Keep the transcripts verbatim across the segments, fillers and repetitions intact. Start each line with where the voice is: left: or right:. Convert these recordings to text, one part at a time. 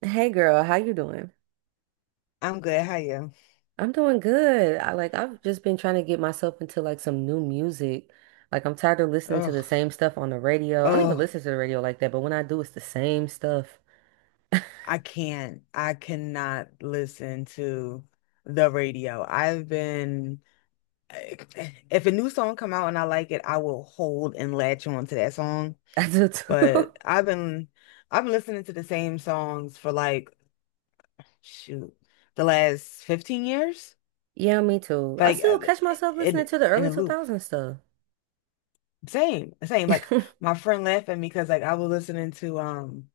right: Hey girl, how you doing?
left: I'm good. How you?
right: I'm doing good. I like I've just been trying to get myself into like some new music. Like I'm tired of listening to the
left: Oh,
right: same stuff on the radio. I don't even
left: oh,
right: listen to the radio like that, but when I do, it's the same stuff.
left: I can't. I cannot listen to the radio. I've been, if a new song come out and I like it, I will hold and latch on to that song.
right: I do too.
left: But I've been, I've been listening to the same songs for like, shoot, the last fifteen years,
right: Yeah, me too. I
left: like
right: still
left: uh,
right: catch myself
left: in
right: listening to the
left: in
right: early
left: a loop.
right: two thousands stuff.
left: Same, same. Like my friend laughed at me because like I was listening to um,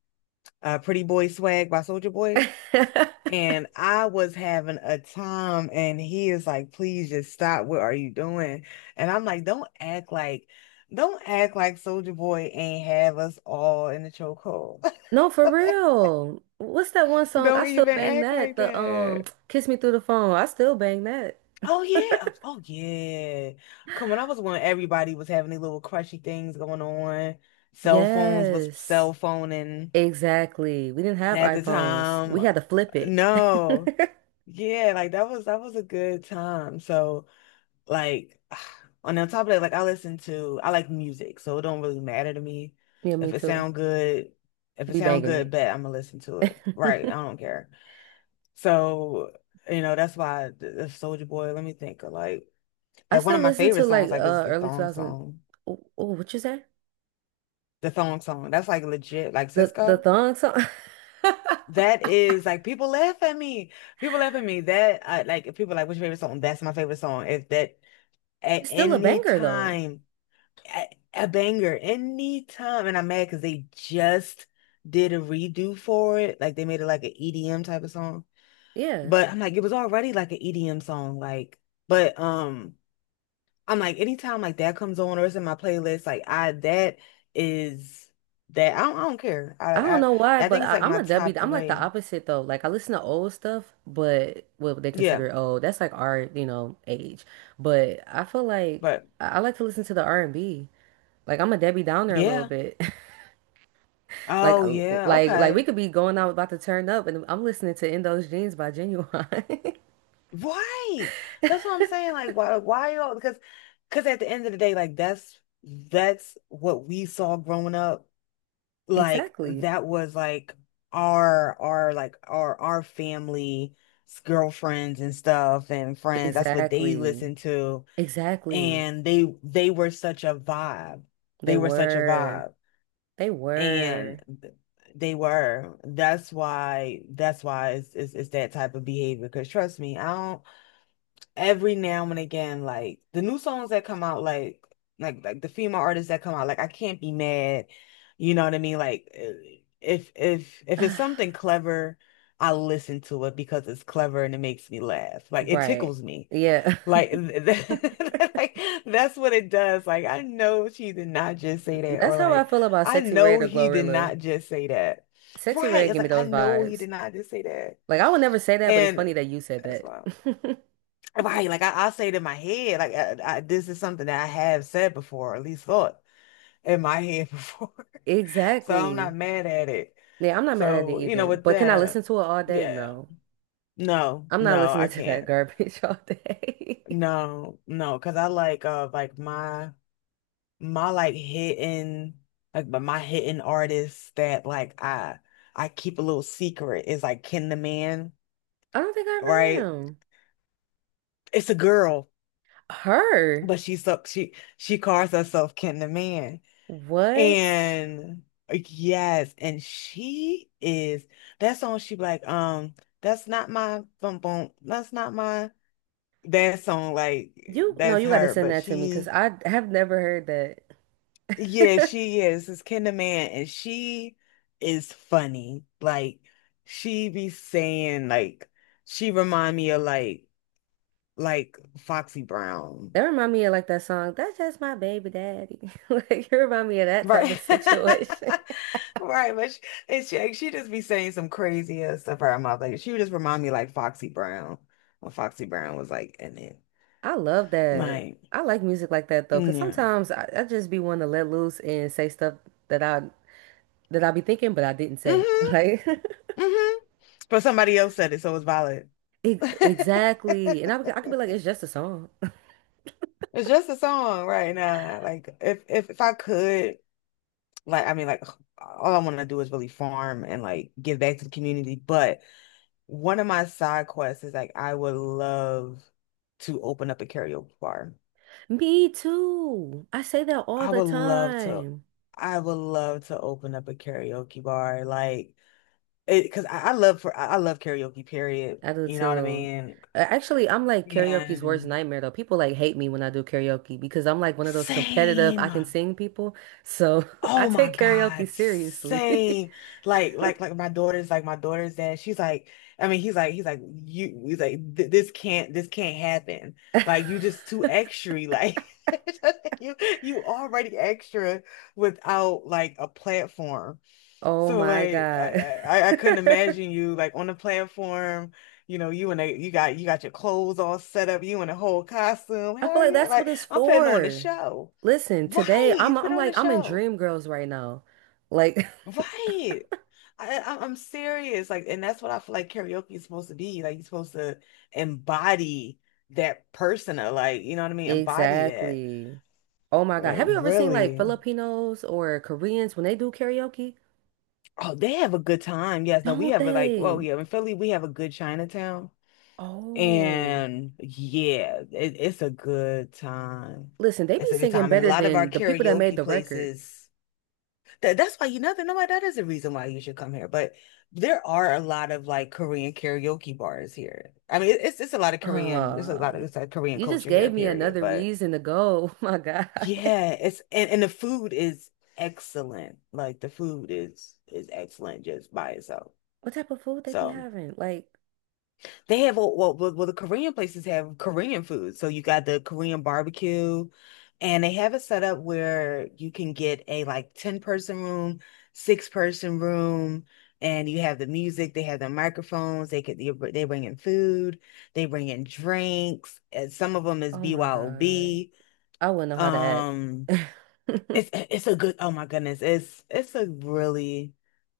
left: uh, Pretty Boy Swag by Soldier Boy. And I was having a time, and he is like, please just stop. What are you doing? And I'm like, don't act like, don't act like Soldier Boy ain't have us all in the chokehold.
right: No, for real. What's that one song? I
left: Don't
right: still
left: even
right: bang
left: act
right: that.
left: like
right: The um
left: that.
right: Kiss Me Through the Phone. I still bang that.
left: Oh yeah. Oh yeah. Come on, I was when everybody was having these little crushy things going on. Cell phones was
right: Yes.
left: cell phoning
right: Exactly. We didn't have
left: at the
right: iPhones.
left: time.
right: We had to flip it.
left: No. Yeah, like that was that was a good time. So like, on the top of that, like I listen to, I like music, so it don't really matter to me
right: Yeah, me
left: if it
right: too.
left: sound good. If it
right: We
left: sound
right: banging
left: good, bet I'm gonna listen to it. Right? I
right: it.
left: don't care. So, you know, that's why the, Soldier Boy. Let me think. Of, Like,
right: I
left: like one
right: still
left: of my
right: listen to
left: favorite
right: like
left: songs, like, is
right: uh
left: the
right: early
left: thong
right: two thousand.
left: song.
right: Oh, oh, what you say?
left: The thong song. That's like legit. Like
right: The the
left: Cisco.
right: thong song.
left: That is like people laugh at me. People laugh at me. That I like. If people like, what's your favorite song? That's my favorite song. If that at
right: It's still a
left: any
right: banger though.
left: time. A, a banger anytime. And I'm mad because they just did a redo for it. Like they made it like an E D M type of song.
right: Yeah.
left: But I'm like, it was already like an E D M song. Like, but um, I'm like, anytime like that comes on or it's in my playlist, like I that is that I don't, I don't care.
right: I
left: I
right: don't
left: I
right: know why,
left: I
right: but
left: think it's
right: I,
left: like
right: I'm
left: my
right: a W.
left: top
right: I'm like the
left: three.
right: opposite though. Like I listen to old stuff, but what they
left: Yeah,
right: consider old, that's like our, you know, age. But I feel like
left: but
right: I, I like to listen to the R and B. Like I'm a Debbie Downer a little
left: yeah.
right: bit. Like,
left: Oh
right: uh,
left: yeah,
right: like, like
left: okay.
right: we could be going out about to turn up, and I'm listening to In Those Jeans by Genuine.
left: Right. That's what I'm saying. Like, why, why y'all? Because, because at the end of the day, like that's that's what we saw growing up. Like
right: Exactly.
left: that was like our our like our our family girlfriends and stuff and friends. That's what they
right: Exactly.
left: listened to,
right: Exactly.
left: and they they were such a vibe.
right: They
left: They were such a
right: were.
left: vibe,
right: They
left: and
right: were.
left: they were. That's why. That's why it's it's, it's that type of behavior. Because trust me, I don't every now and again, like the new songs that come out, like like like the female artists that come out, like I can't be mad. You know what I mean? Like eh, if if if it's something clever, I listen to it because it's clever and it makes me laugh. Like it
right: Right.
left: tickles me.
right: Yeah.
left: Like, like that's what it does. Like I know she did not just say that,
right: That's
left: or
right: how I
left: like
right: feel about
left: I
right: Sexy
left: know
right: Red or
left: he did
right: Glorilla.
left: not just say that.
right: Sexy
left: Right?
right: Red
left: It's
right: give me
left: like I
right: those
left: know he
right: vibes.
left: did not just say that,
right: Like I would never say that, but it's
left: and
right: funny that you said
left: that's why.
right: that.
left: Right, like I, I say it in my head, like I, I, this is something that I have said before, or at least thought in my head before. So I'm not
right: Exactly.
left: mad at it.
right: Yeah, I'm not mad at it
left: So, you know,
right: either.
left: with
right: But can I
left: that,
right: listen to it all day?
left: yeah.
right: No.
left: No,
right: I'm not
left: no,
right: listening
left: I
right: to that
left: can't.
right: garbage all day.
left: No, no, because I like uh like my my like hidden like but my hidden artists that like I I keep a little secret is like Ken the Man,
right: I don't think I've heard
left: right?
right: him.
left: It's a girl,
right: Her?
left: but she so she she calls herself Ken the Man.
right: What?
left: And uh, yes, and she is that song she be like, um, that's not my bum bum, that's not my that song, like
right: You no,
left: that's
right: you got to
left: her,
right: send
left: but
right: that to me because
left: she
right: I have never heard
left: yeah,
right: that.
left: she is this Kinderman and she is funny. Like she be saying like she remind me of like like Foxy Brown.
right: That remind me of like that song, That's Just My Baby Daddy. Like you remind me of that type of
left: Right.
right: situation.
left: Right, but she, and she, like, she just be saying some crazy ass stuff out her mouth. Like she would just remind me like Foxy Brown when Foxy Brown was like in it.
right: I love that.
left: Like,
right: I like music like that though,
left: mm,
right: because
left: yeah.
right: sometimes I, I just be wanting to let loose and say stuff that I that I be thinking but I didn't say.
left: Mm-hmm.
right: Like
left: Mm-hmm. But somebody else said it, so it's valid.
right: e- exactly. And I, be- I could be like, it's just a song.
left: It's just a song right now. Like if if if I could, like I mean, like all I want to do is really farm and like give back to the community. But one of my side quests is like I would love to open up a karaoke bar.
right: Me too. I say that all
left: I
right: the
left: would love to,
right: time.
left: I would love to open up a karaoke bar, like it, because I, I love for I I love karaoke, period.
right: I do
left: You know what I
right: too.
left: mean?
right: Uh, Actually, I'm like karaoke's worst
left: And
right: nightmare though. People like hate me when I do karaoke because I'm like one of those competitive, I
left: same.
right: can sing people. So I
left: Oh my
right: take karaoke
left: God,
right: seriously.
left: same. Like, like, like my daughter's like my daughter's dad. She's like, I mean, he's like, he's like, you, he's like, "Th- "this can't, this can't happen. Like, you just too extra. Like, you, you already extra without like a platform."
right: Oh
left: So
right: my
left: like I,
right: God.
left: I I couldn't
right: I
left: imagine you like on the platform, you know, you and a you got you got your clothes all set up, you in a whole costume.
right: feel
left: Hell
right: like
left: yeah,
right: that's what
left: like
right: it's
left: I'm putting on the
right: for.
left: show.
right: Listen, today
left: Right, you
right: I'm
left: put
right: I'm
left: on the
right: like I'm in
left: show.
right: Dream Girls right now. Like
left: Right. I, I I'm serious. Like, and that's what I feel like karaoke is supposed to be. Like you're supposed to embody that persona, like, you know what I mean? Embody that.
right: exactly. Oh my God.
left: Like,
right: Have you ever seen like
left: really.
right: Filipinos or Koreans when they do karaoke?
left: Oh, they have a good time. Yes, no, we
right: Don't
left: have a like,
right: they?
left: well, yeah, in Philly, we have a good Chinatown.
right: Oh.
left: And yeah, it, it's a good time.
right: Listen, they be
left: It's a good
right: singing
left: time. And a
right: better
left: lot of our
right: than the people that made
left: karaoke
right: the record.
left: places, that, that's why you know, that- no, that is a reason why you should come here. But there are a lot of like Korean karaoke bars here. I mean, it, it's it's a lot of Korean, it's a
right: Uh,
left: lot of it's like Korean
right: you just
left: culture here,
right: gave me
left: period.
right: another
left: But
right: reason to go. Oh my God.
left: yeah, it's and, and the food is excellent. Like the food is is excellent just by itself.
right: What type of food they be
left: So
right: having? Like,
left: they have all well, well, well, the Korean places have Korean food. So you got the Korean barbecue, and they have it set up where you can get a like ten person room, six person room, and you have the music, they have the microphones, they could they, br- they bring in food, they bring in drinks. And some of them is
right: oh my God.
left: B Y O B.
right: I wouldn't know how to
left: Um,
right: act.
left: it's it's a good, oh my goodness, it's it's a really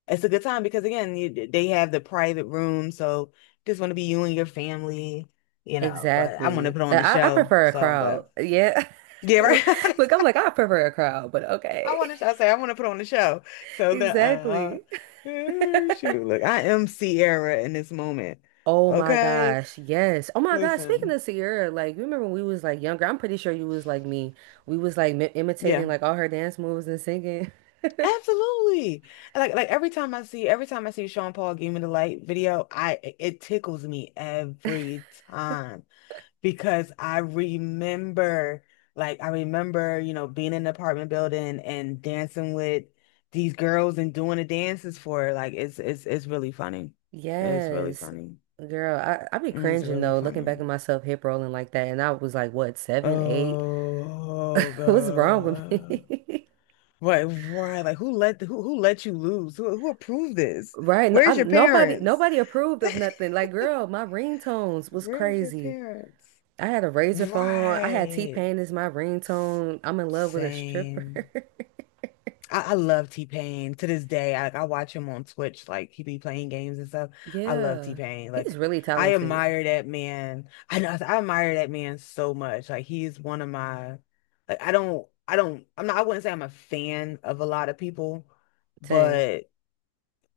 left: it's a good time because again, you, they have the private room, so just want to be you and your family, you know. But I want to
right: Exactly.
left: put on the
right: I, I
left: show,
right: prefer a
left: so
right: crowd.
left: but
right: Yeah.
left: yeah, right.
right: Look, look, I'm like, I prefer a crowd, but
left: I
right: okay.
left: want to. I say I want to put on the show. So the uh,
right: Exactly.
left: uh, shoot, look, I am Sierra in this moment.
right: Oh my
left: Okay,
right: gosh, yes. Oh my gosh, speaking
left: listen,
right: of Sierra, like you remember when we was like younger, I'm pretty sure you was like me. We was like mi
left: yeah,
right: imitating like all her dance moves and singing.
left: absolutely. Like like every time I see every time I see Sean Paul Give Me the Light video, I it tickles me every time. Because I remember, like, I remember, you know, being in an apartment building and dancing with these girls and doing the dances for her. Like, it's it's it's really funny. It's really
right: Yes.
left: funny.
right: Girl, I I be
left: It's
right: cringing
left: really
right: though, looking back
left: funny.
right: at myself hip rolling like that, and I was like, what, seven, eight?
left: Oh,
right: What's wrong with
left: God.
right: me?
left: Right, right. Like, who let who who let you lose? Who who approved this?
right: Right? No, I,
left: Where's your
right: nobody
left: parents?
right: nobody approved of nothing. Like, girl, my ringtones was
left: Where's your
right: crazy.
left: parents?
right: I had a razor phone. I had
left: Right.
right: T-Pain as my
left: S-
right: ringtone. I'm in love with a
left: Same.
right: stripper.
left: I, I love T-Pain to this day. I, I watch him on Twitch, like he be playing games and stuff. I love
right: Yeah.
left: T-Pain.
right: He's
left: Like
right: really
left: I
right: talented.
left: admire that man. I know I admire that man so much. Like he is one of my like I don't I don't I'm not I wouldn't say I'm a fan of a lot of people,
right: Ten.
left: but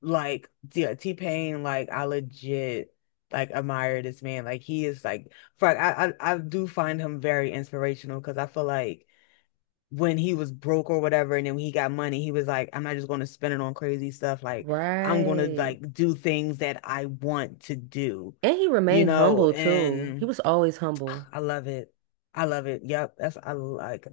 left: like yeah, T-Pain, like I legit like admire this man. Like he is like for I I, I do find him very inspirational because I feel like when he was broke or whatever, and then when he got money, he was like, I'm not just going to spend it on crazy stuff. Like, I'm going to
right: Right.
left: like do things that I want to do,
right: And he
left: you
right: remained
left: know,
right: humble too. He
left: and
right: was always humble.
left: I love it. I love it. Yep. That's, I like,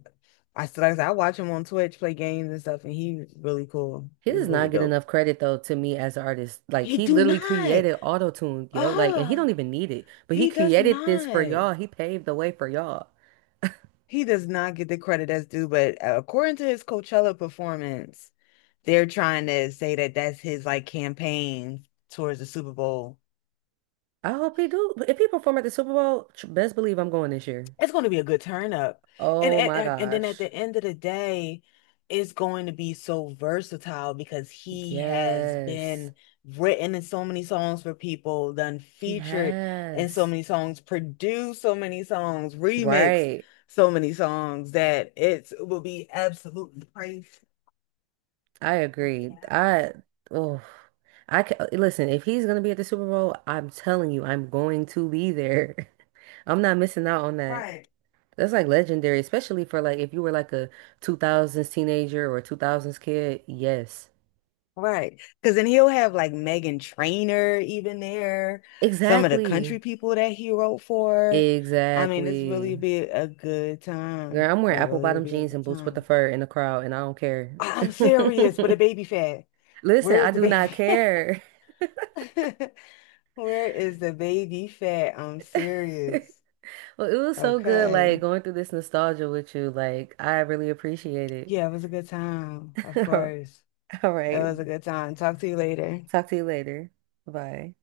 left: I still, like I said, I watch him on Twitch play games and stuff, and he's really cool.
right: He
left: He's
right: does
left: really
right: not get
left: dope.
right: enough credit though to me as an artist. Like
left: He
right: he
left: do
right: literally
left: not.
right: created autotune, yo. Like and he don't
left: Ah,
right: even need it. But he
left: he does
right: created this for
left: not.
right: y'all. He paved the way for y'all.
left: He does not get the credit that's due, but according to his Coachella performance, they're trying to say that that's his like campaign towards the Super Bowl.
right: I hope he do. If he perform at the Super Bowl, tr- best believe I'm going this year.
left: It's going to be a good turn up. And
right: Oh my
left: and and then at
right: gosh.
left: the end of the day, it's going to be so versatile because he has
right: Yes.
left: been written in so many songs for people, done
right: He
left: featured in so
right: has.
left: many songs, produced so many songs, remixed
right: Right.
left: so many songs that it's, it will be absolutely crazy.
right: I
left: It'll be
right: agree.
left: absolutely
right: I oh I ca Listen, if he's gonna be at the Super Bowl, I'm telling you, I'm going to be there. I'm not missing out on that.
left: right.
right: That's like legendary, especially for like if you were like a two thousands teenager or two thousands kid. Yes.
left: Right. Because then he'll have like Megan Trainor even there, some of the country
right: Exactly.
left: people that he wrote for. I mean, it's really
right: Exactly.
left: be a good
right: Girl,
left: time.
right: I'm
left: It
right: wearing apple
left: really will
right: bottom
left: be a
right: jeans and
left: good
right: boots with the
left: time.
right: fur in the crowd and I don't care.
left: I'm serious, but a baby fat.
right: Listen,
left: Where
right: I
left: is the
right: do
left: baby
right: not care.
left: fat? Where is the baby fat? I'm serious.
right: Well, it was so good, like
left: Okay.
right: going through this nostalgia with you. Like, I really appreciate it.
left: Yeah, it was a good time, of course.
right: All
left: It
right: right.
left: was a good time. Talk to you later.
right: Talk to you later. Bye.